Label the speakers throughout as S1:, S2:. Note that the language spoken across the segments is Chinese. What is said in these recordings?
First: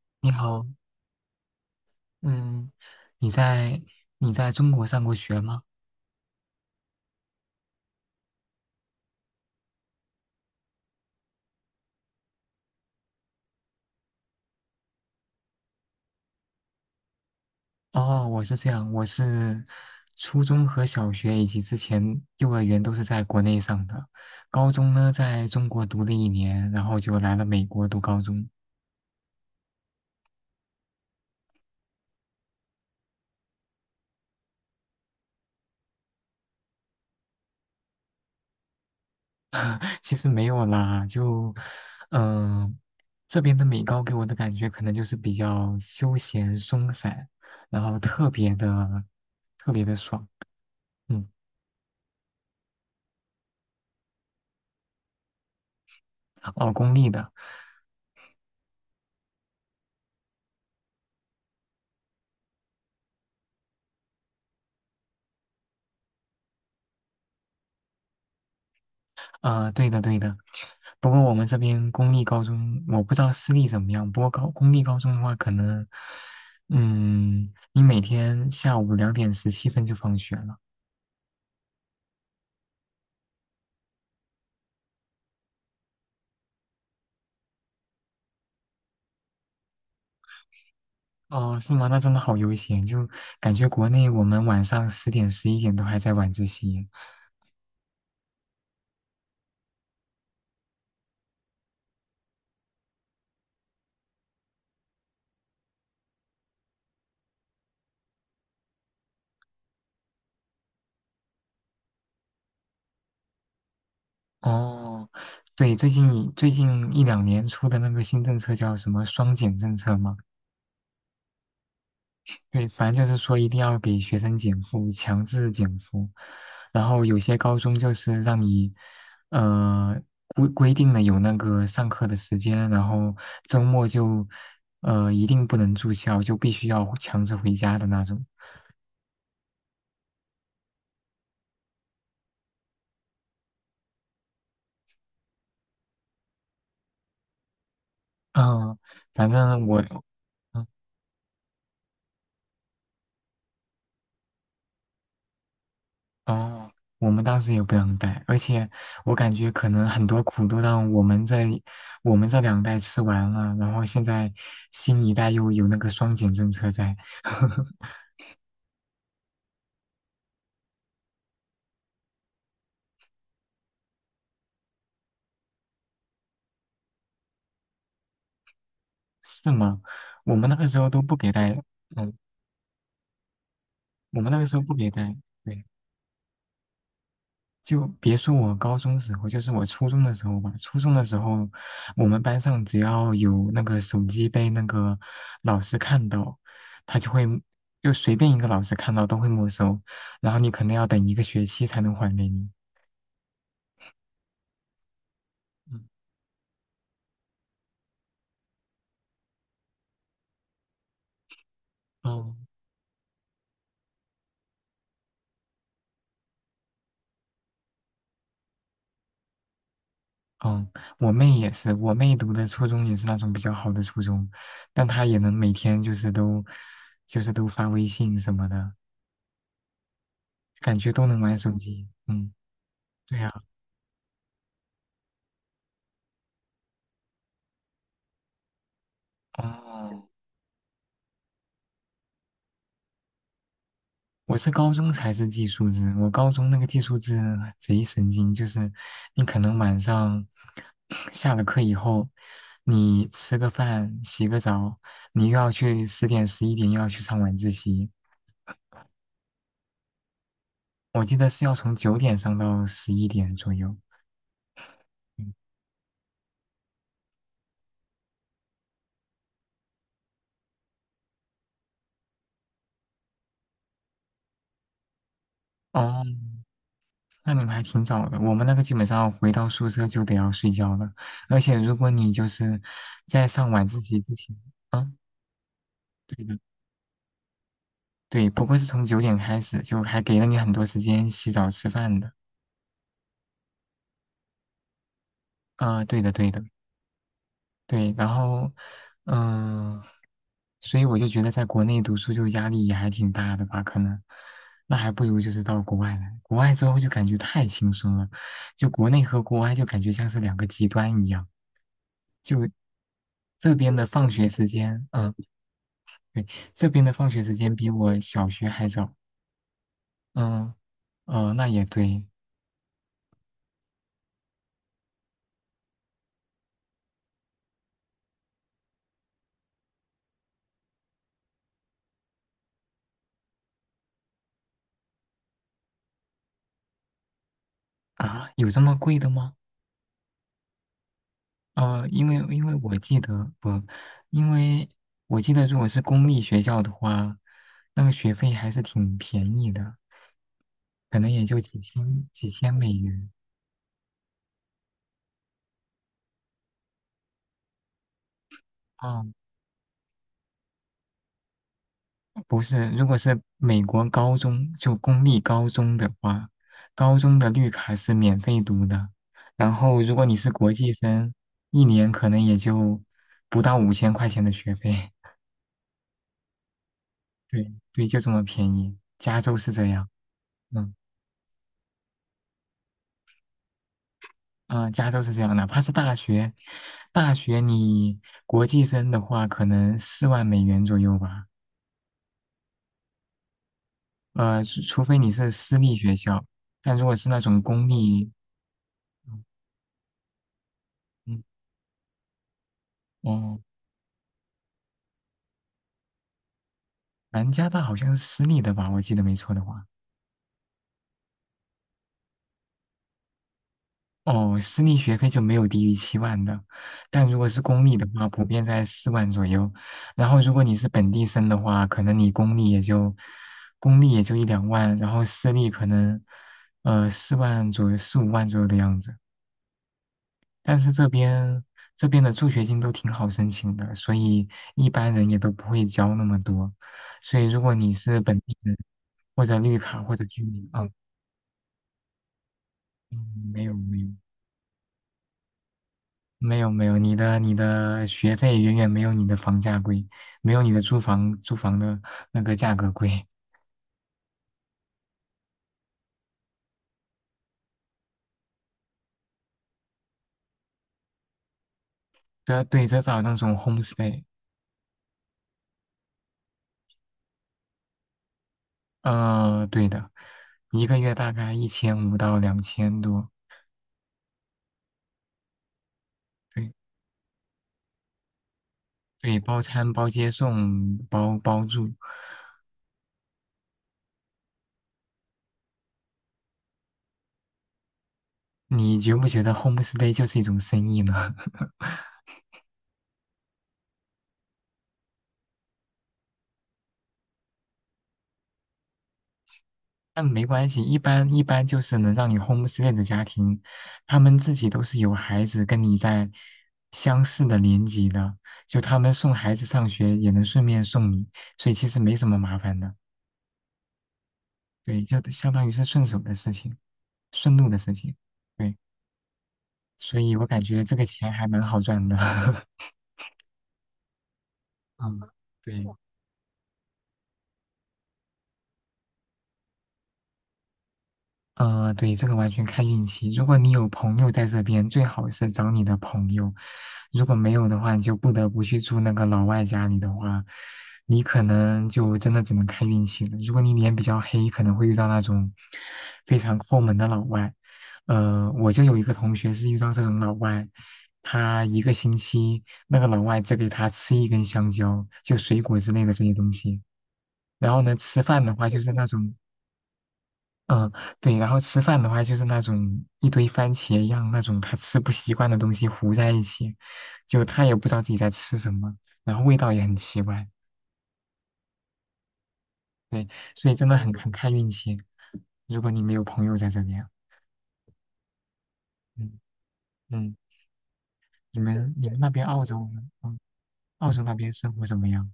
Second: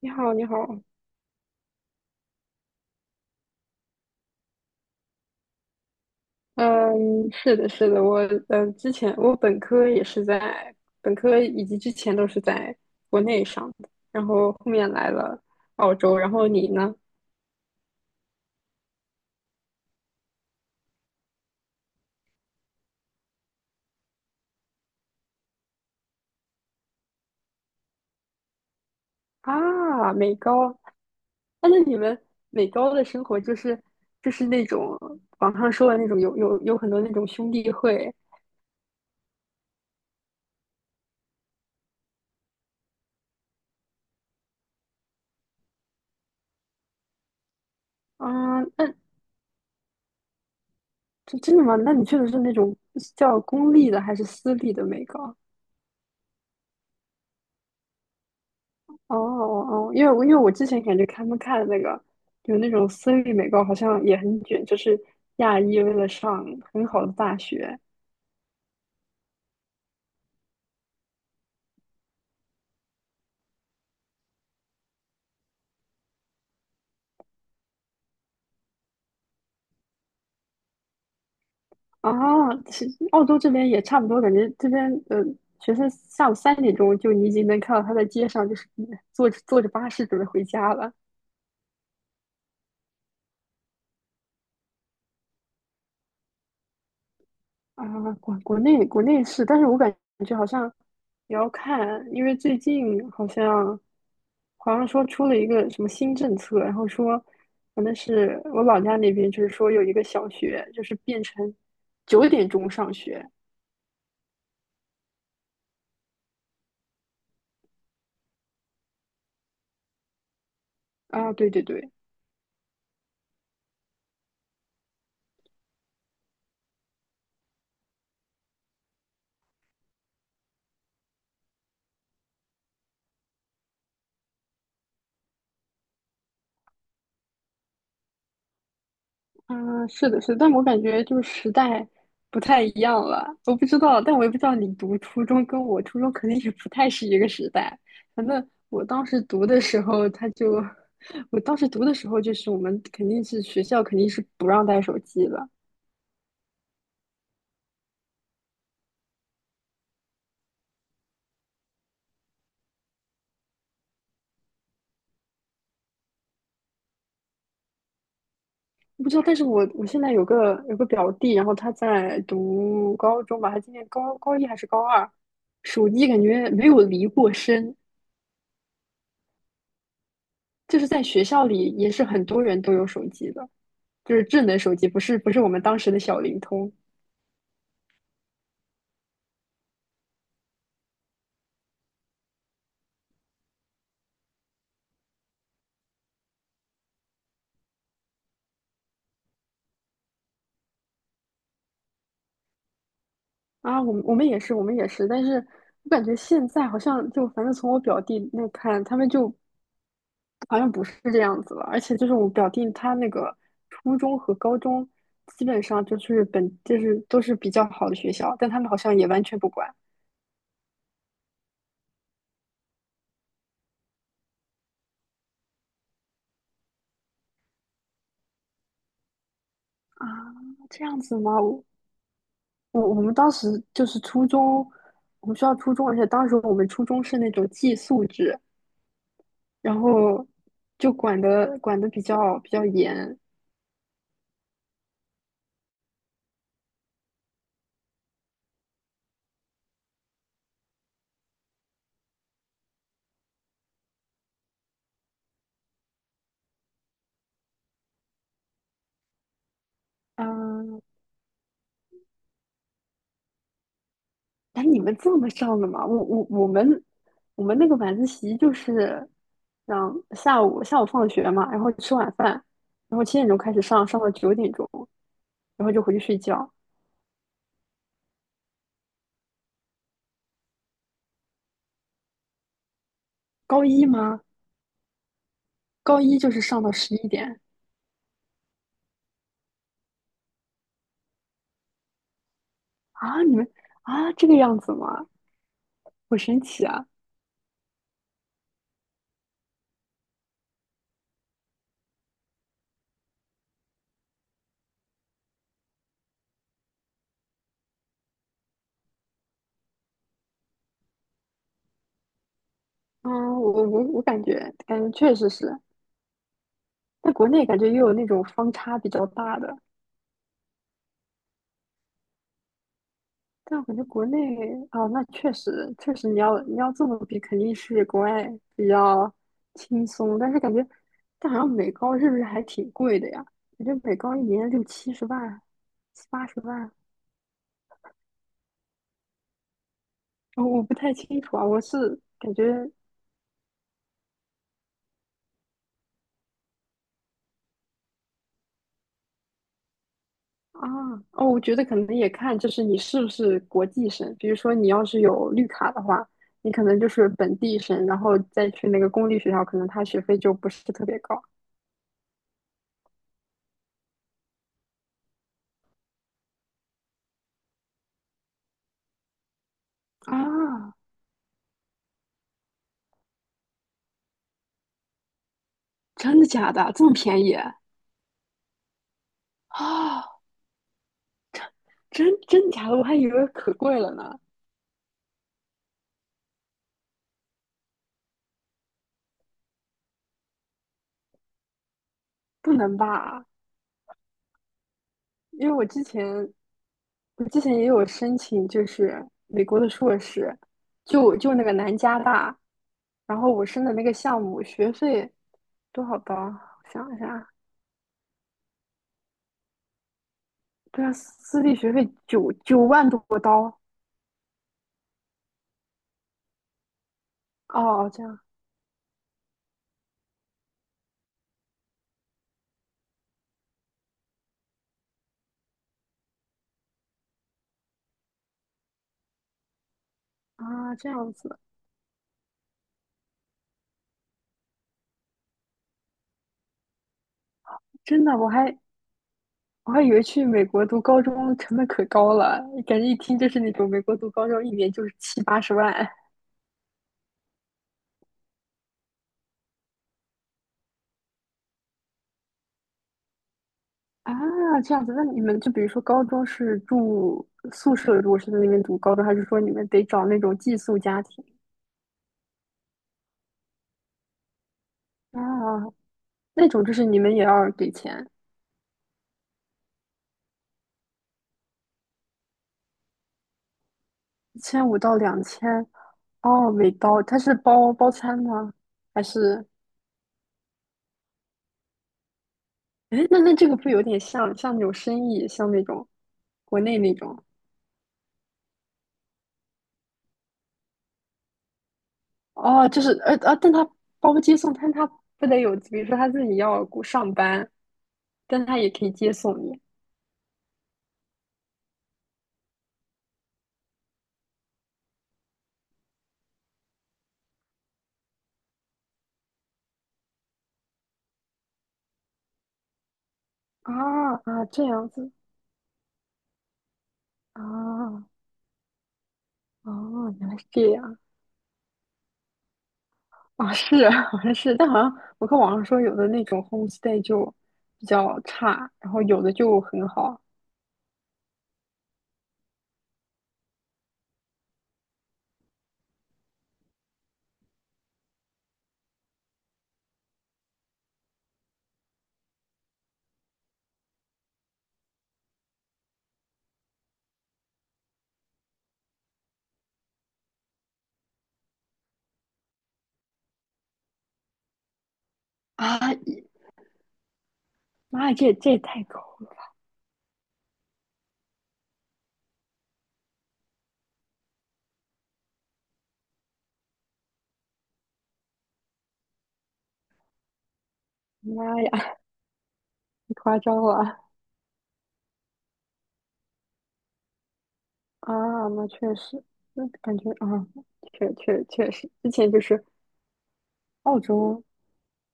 S1: 你
S2: 你
S1: 好，你好。
S2: 好，嗯，你在你在中国上过学吗？
S1: 嗯，是的，是的，之前我本科也是在本科以及之前都是在国内上的，然后后面来了澳洲，然后你呢？
S2: 哦，我是这样，我是初中和小学以及之前幼儿园都是在国内上的，高中呢在中国读了一年，然后就来了美国读高中。
S1: 啊，美高，啊，那你们美高的生活就是那种网上说的那种有很多那种兄弟会。
S2: 其实没有啦，就嗯、呃这边的美高给我的感觉可能就是比较休闲松散，然后特别
S1: 啊，那
S2: 的特别的爽。嗯，
S1: 这真的吗？那你去的是那种叫公立的还是私立的美高？
S2: 哦，公立的。
S1: 哦哦，哦因为我之前感觉他们看的那个有那种私立美高，好像也很卷，就是亚裔为了上很好的大学。
S2: 啊，对的，对的。不过我们这边公立高中，我不知道私立怎么样。不过公立高中的话，可能，你每天下午2:17就放学了。
S1: 啊，其实澳洲这边也差不多，感觉这边学生下午3点钟就你已经能看到他在街上就是坐着坐着巴士准备回家了。
S2: 哦，是吗？那真的好悠闲，就感觉国内我们晚上十点、十一点都还在晚自习。
S1: 啊，国内是，但是我感觉好像也要看，因为最近好像说出了一个什么新政策，然后说，反正是我老家那边，就是说有一个小学，就是变成九点钟上学。
S2: 哦，对，最近一两年出的那个新政策叫什么"双减"政策吗？
S1: 啊，对对对。
S2: 对，反正就是说一定要给学生减负，强制减负。然后有些高中就是让你，呃，规定了有那个上课的时间，然后周末就，呃，一定不能住校，就必须要强制回家的那种。
S1: 嗯，是的，是的，但我感觉就是时代不太一样了，我不知道，但我也不知道你读初中跟我初中肯定也不太是一个时代。反正
S2: 嗯，
S1: 我当时
S2: 反
S1: 读的
S2: 正我，
S1: 时候，他就，
S2: 嗯，
S1: 我当时读的时候，就是我们肯定是学校肯定是不让带手机了。
S2: 哦，我们当时也不让带，而且我感觉可能很多苦都让我们这两代吃完了，然后现在新一代又有那个双减政策在。
S1: 我不知道，但是我现在有个表弟，然后他在读高中吧，他今年高一还是高二，手机感觉没有离过身，
S2: 是吗？我们那个时
S1: 就是
S2: 候都
S1: 在
S2: 不
S1: 学
S2: 给
S1: 校
S2: 带，
S1: 里也是
S2: 嗯，
S1: 很多人都有手机的，就
S2: 我
S1: 是
S2: 们那
S1: 智
S2: 个时
S1: 能
S2: 候不
S1: 手机，
S2: 给
S1: 不
S2: 带，
S1: 是不是我们
S2: 对，
S1: 当时的小灵通。
S2: 就别说我高中时候，就是我初中的时候吧。初中的时候，我们班上只要有那个手机被那个老师看到，他就会就随便一个老师看到都会没收，然后你可能要等一个学期才能还给你。
S1: 啊，我们也是，但是
S2: 嗯，
S1: 我感觉现在好像就反正从我表弟那看，他们就好像不是这样子了，而且就是我
S2: 哦，
S1: 表弟他那个初中和高中，基本上就是本就是都是比较好的学校，但他们好像也完全不管。
S2: 嗯，我妹也是，我妹读的初中也是那种比较好的初中，但她也能每天就是都发微信什么的。
S1: 啊，
S2: 感
S1: 这
S2: 觉
S1: 样
S2: 都
S1: 子
S2: 能玩
S1: 吗？
S2: 手
S1: 我
S2: 机。嗯，
S1: 我我们
S2: 对
S1: 当
S2: 呀、
S1: 时就是初中，我们学校初中，而且当时我们初中是那种寄宿制，然
S2: 哦，
S1: 后就管的比较严。
S2: 我是高中才是寄宿制，我高中那个寄宿制贼神经，就是你可能晚上下了课以后，你吃个饭、洗个澡，你又要去十点、十一点又要去上晚自习，
S1: 嗯、
S2: 我记得是要从9点上到11点左右。
S1: 哎，你们这么
S2: 嗯
S1: 上的吗？我们那个晚自习就是让下午放学嘛，然后吃晚饭，然后7点钟开始上，上到九点钟，然后就回去
S2: 哦，
S1: 睡觉。
S2: 那你们还挺早的。我们那个基本上回到宿舍就得要睡觉了，而且如果你就是在上
S1: 高
S2: 晚自
S1: 一
S2: 习之
S1: 吗？
S2: 前，嗯。
S1: 高一
S2: 对
S1: 就
S2: 的，
S1: 是上到11点。
S2: 对，不过是从九点开始，就还给了你很多时间洗澡吃饭的。
S1: 啊？你们啊这个样子吗？
S2: 啊、对的，
S1: 好
S2: 对
S1: 神
S2: 的，
S1: 奇啊！
S2: 对。然后，嗯、所以我就觉得在国内读书就压力也还挺大的吧，可能，那还不如就是到国外来。国外之后就感觉太轻松了，就国内和国外就感觉像是两个极端一样。就
S1: 嗯，
S2: 这
S1: 我
S2: 边
S1: 我
S2: 的
S1: 我
S2: 放
S1: 感
S2: 学时
S1: 觉感
S2: 间，
S1: 觉
S2: 嗯、
S1: 确实是，
S2: 对，这边的放
S1: 在
S2: 学
S1: 国
S2: 时
S1: 内
S2: 间
S1: 感觉
S2: 比
S1: 也有
S2: 我
S1: 那种
S2: 小学
S1: 方
S2: 还
S1: 差比
S2: 早。
S1: 较大的，
S2: 嗯、那也对
S1: 但我感觉国内。啊，那确实确实，你要这么比，肯定是国外比较轻松。但是感觉，但好像美高是不是还挺贵的呀？我觉得美高一年六七十万、七八十万。
S2: 啊，有这么贵的吗？
S1: 哦，我不太清楚啊。我
S2: 呃，
S1: 是
S2: 因为
S1: 感
S2: 因为
S1: 觉
S2: 我记得不，因为我记得如果是公立学校的话，那个学费还是挺便宜的，
S1: 啊。
S2: 可能也
S1: 哦，
S2: 就
S1: 我觉
S2: 几
S1: 得可能也
S2: 千几
S1: 看就
S2: 千
S1: 是
S2: 美
S1: 你是
S2: 元。
S1: 不是国际生。比如说你要是有绿卡的话，你可能就是本地生，然后再去那个公
S2: 哦，
S1: 立学校，可能他学费就不是特别高。
S2: 不是，如果是美国高中，就公立高中的话，高中的绿卡是免费读的，然后如果你是国际
S1: 啊。
S2: 生，一年可能也就不到5000块钱的学费。
S1: 真的假的？这么便 宜？
S2: 对对，就这么便宜，加州是 这样。
S1: 啊，
S2: 嗯。
S1: 真假的？我还以为可贵了呢，
S2: 加州是这样，哪怕是大学，大学国际生的话，可能4万美元左右吧。
S1: 不能吧？
S2: 除非你是
S1: 因为
S2: 私
S1: 我
S2: 立
S1: 之
S2: 学校，
S1: 前
S2: 但如果是那
S1: 我之
S2: 种
S1: 前也
S2: 公
S1: 有
S2: 立，
S1: 申请，就是美国的硕士，就
S2: 嗯，
S1: 就那个南加大，
S2: 哦，
S1: 然后
S2: 哦
S1: 我申的那个项目学费多少刀？我想一下。
S2: 南加大好像是私立的吧，我记得没错的话。
S1: 对啊，私立学费九万多刀。
S2: 哦，私立学费就没有低于7万的，但如果是公立的
S1: 哦，这
S2: 话，
S1: 样
S2: 普遍在四万左右。然后如果你是本地生的话，可能你公立也就一两万，然后私立可能呃四万左右、四五万左右的样子。但是
S1: 啊，
S2: 这
S1: 这样子。
S2: 边这边的助学金都挺好申请的，所以一般人也都不会交那么多。所以如果你是
S1: 真的，
S2: 本
S1: 我
S2: 地人
S1: 还
S2: 或者绿
S1: 我还
S2: 卡
S1: 以
S2: 或
S1: 为
S2: 者居
S1: 去美
S2: 民，
S1: 国
S2: 啊，
S1: 读高中成本可高了，感觉一听就
S2: 嗯
S1: 是
S2: 没
S1: 那
S2: 有
S1: 种
S2: 没
S1: 美
S2: 有。
S1: 国读高中一年就是七八十万。
S2: 没有没有，你的学费远远没有你的房价贵，没有你的租房的那个价格贵。
S1: 啊，这样子。那你们就比如说高中是住宿舍，如果是在那边读高中，还是说你们得找那种寄宿家庭
S2: 这对，这是好像那种 homestay，
S1: 啊？那种就是你们也要给钱，
S2: 呃，对的，一个月大概一千五到两千多，
S1: 1500到2000。哦，
S2: 对
S1: 每包，它是包餐吗？还
S2: 对，包
S1: 是，
S2: 餐包接送包住，
S1: 哎，那这个不有点像那种生意，像那种国内那种。
S2: 你觉不觉得 homestay 就是一种生意呢？
S1: 哦，就是但他包接送，但他不得有，比如说他自己要上班，但他也可以接送你。
S2: 但没关系，一般就是能让你 homestay 的家庭，他们自己都是有孩子跟你在相似的年级的，就他们送孩子上学也能顺便送你，所以其实没什么麻烦的。
S1: 啊啊，这
S2: 对，
S1: 样
S2: 就
S1: 子。
S2: 相当于是顺手的事情，顺路的事情。
S1: 啊
S2: 对，所
S1: 哦，
S2: 以我
S1: 原来
S2: 感
S1: 是
S2: 觉
S1: 这
S2: 这个
S1: 样
S2: 钱还蛮好赚的。
S1: 啊！是啊，好像是，但好像
S2: 嗯，
S1: 我看网
S2: 对。
S1: 上说有的那种 homestay 就比较差，然后有的就很好。
S2: 呃，对，这个完全看运气。如果你有朋友在这边，最好是找你的朋友；如果没有的话，你就不得不去住那个老外家里的话，你可能就真的只能看运气了。如果你脸比较黑，可能会遇到那种非常抠门的老外。呃，我就有一个同学是遇到这种老外，他一个星期那个老外只给他吃一根香蕉，就水果之类的
S1: 啊！
S2: 这些东西。然后呢，吃
S1: 妈呀，
S2: 饭
S1: 这
S2: 的
S1: 也
S2: 话
S1: 这也
S2: 就是
S1: 太
S2: 那
S1: 高
S2: 种
S1: 了！
S2: 嗯，对，然后吃饭的话就是那种一堆番茄一样那种他吃不习惯的东西糊在一起，就他也不知道自己在吃什么，然后味道也很奇怪，
S1: 妈呀，
S2: 对，
S1: 太夸
S2: 所以
S1: 张
S2: 真的很
S1: 了。
S2: 很看运气。如果你没有朋友在这边，
S1: 啊！那确
S2: 嗯
S1: 实，那感觉
S2: 嗯，
S1: 啊，确
S2: 你
S1: 确确
S2: 们你
S1: 实，
S2: 们那
S1: 之
S2: 边
S1: 前就
S2: 澳洲
S1: 是
S2: 呢，嗯，澳
S1: 澳
S2: 洲那边
S1: 洲
S2: 生活怎么样？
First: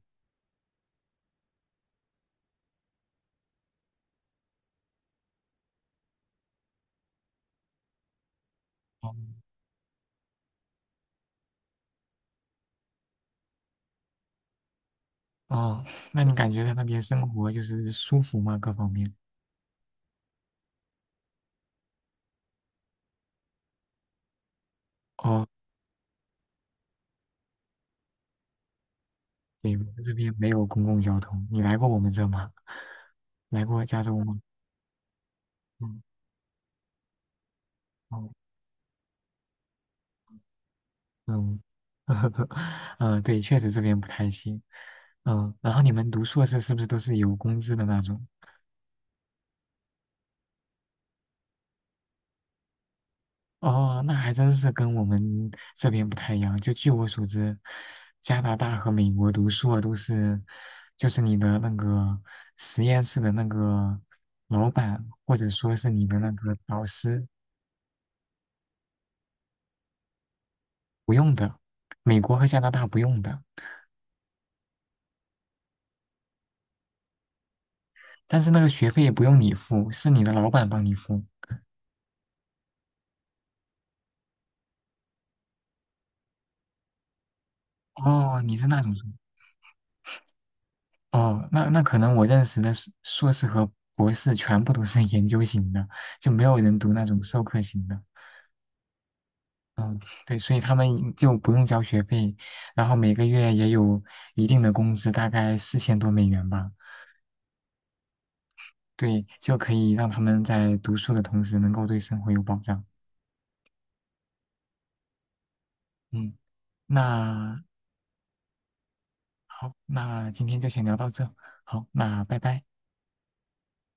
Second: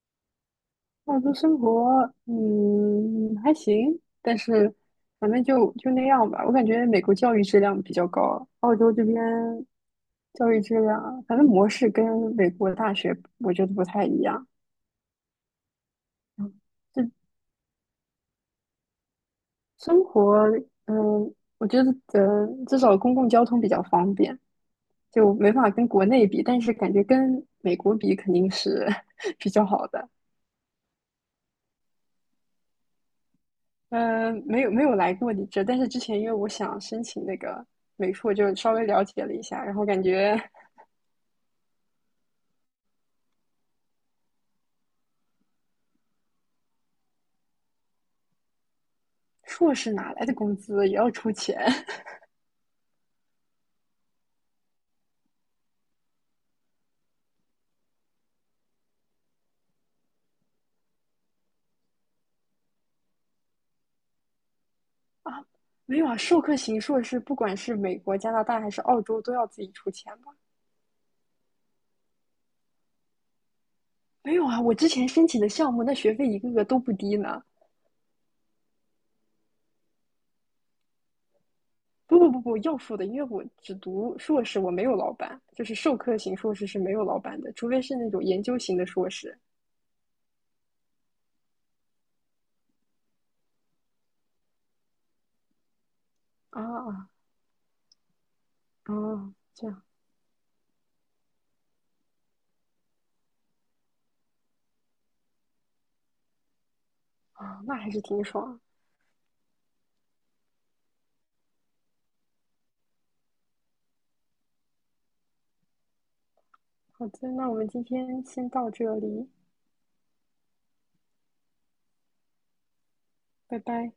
S1: 澳洲生活，还行，但是反正就那样吧。我感觉美国教育质量比较高，澳洲这
S2: 哦
S1: 边教育质量，反正模式跟美国大学我觉得不太一样。
S2: 哦，那你感
S1: 嗯，
S2: 觉在那边
S1: 这
S2: 生活就是舒服吗？各方面？
S1: 生活，嗯，我觉得至少公共交通比较方便，就
S2: 哦，
S1: 没法跟国内比，但是感觉跟美国比肯定是 比较
S2: 对，我
S1: 好
S2: 们
S1: 的。
S2: 这边没有公共交通，你来过我们这吗？来过加州吗？
S1: 嗯，没有没有来过你这，但是之
S2: 嗯。
S1: 前因为我想申请那个美
S2: 哦
S1: 术，就稍微了解了一下，然后感觉。
S2: 嗯，嗯，对，确实这边不太行。然后你们读硕士是不是都是有工资的那种？
S1: 硕士哪来的工资也要出钱。
S2: 哦，那还真是跟我们这边不太一样。就据我所知，加拿大和美国读硕都是，就是你的那个实验室的那个老板，
S1: 啊？
S2: 或者说是
S1: 没
S2: 你
S1: 有啊，
S2: 的那
S1: 授
S2: 个
S1: 课型
S2: 导
S1: 硕士
S2: 师
S1: 不管是美国、加拿大还是澳洲都要自己出钱吧？
S2: 不用的，美国和加拿大不用的，
S1: 没有啊，我之前申请的项目那学费一个个都不低呢。
S2: 但是那个学费也不用你付，是你的老板帮你付。
S1: 不不不不，要付的，因为我只读硕士，我没有老板，就是授课型硕士是没有老板的，除非是那种
S2: 哦，
S1: 研
S2: 你
S1: 究
S2: 是
S1: 型
S2: 那
S1: 的
S2: 种。
S1: 硕士。
S2: 哦，那那可能我认识的硕士和博士全部都是 研究型的，就没有
S1: 啊
S2: 人读那
S1: 啊，
S2: 种授课型的。
S1: 啊这样
S2: 嗯，对，所以他们就不用交学费，然后每个月也有一定的工资，大概4000多美元吧。
S1: 啊，那还是挺爽。
S2: 对，就可以让他们在读书的同时能够对生活有保障。嗯，
S1: 好的，那我
S2: 那
S1: 们今天先到这里，
S2: 好，那今天就先聊到这。好，那拜拜。
S1: 拜拜。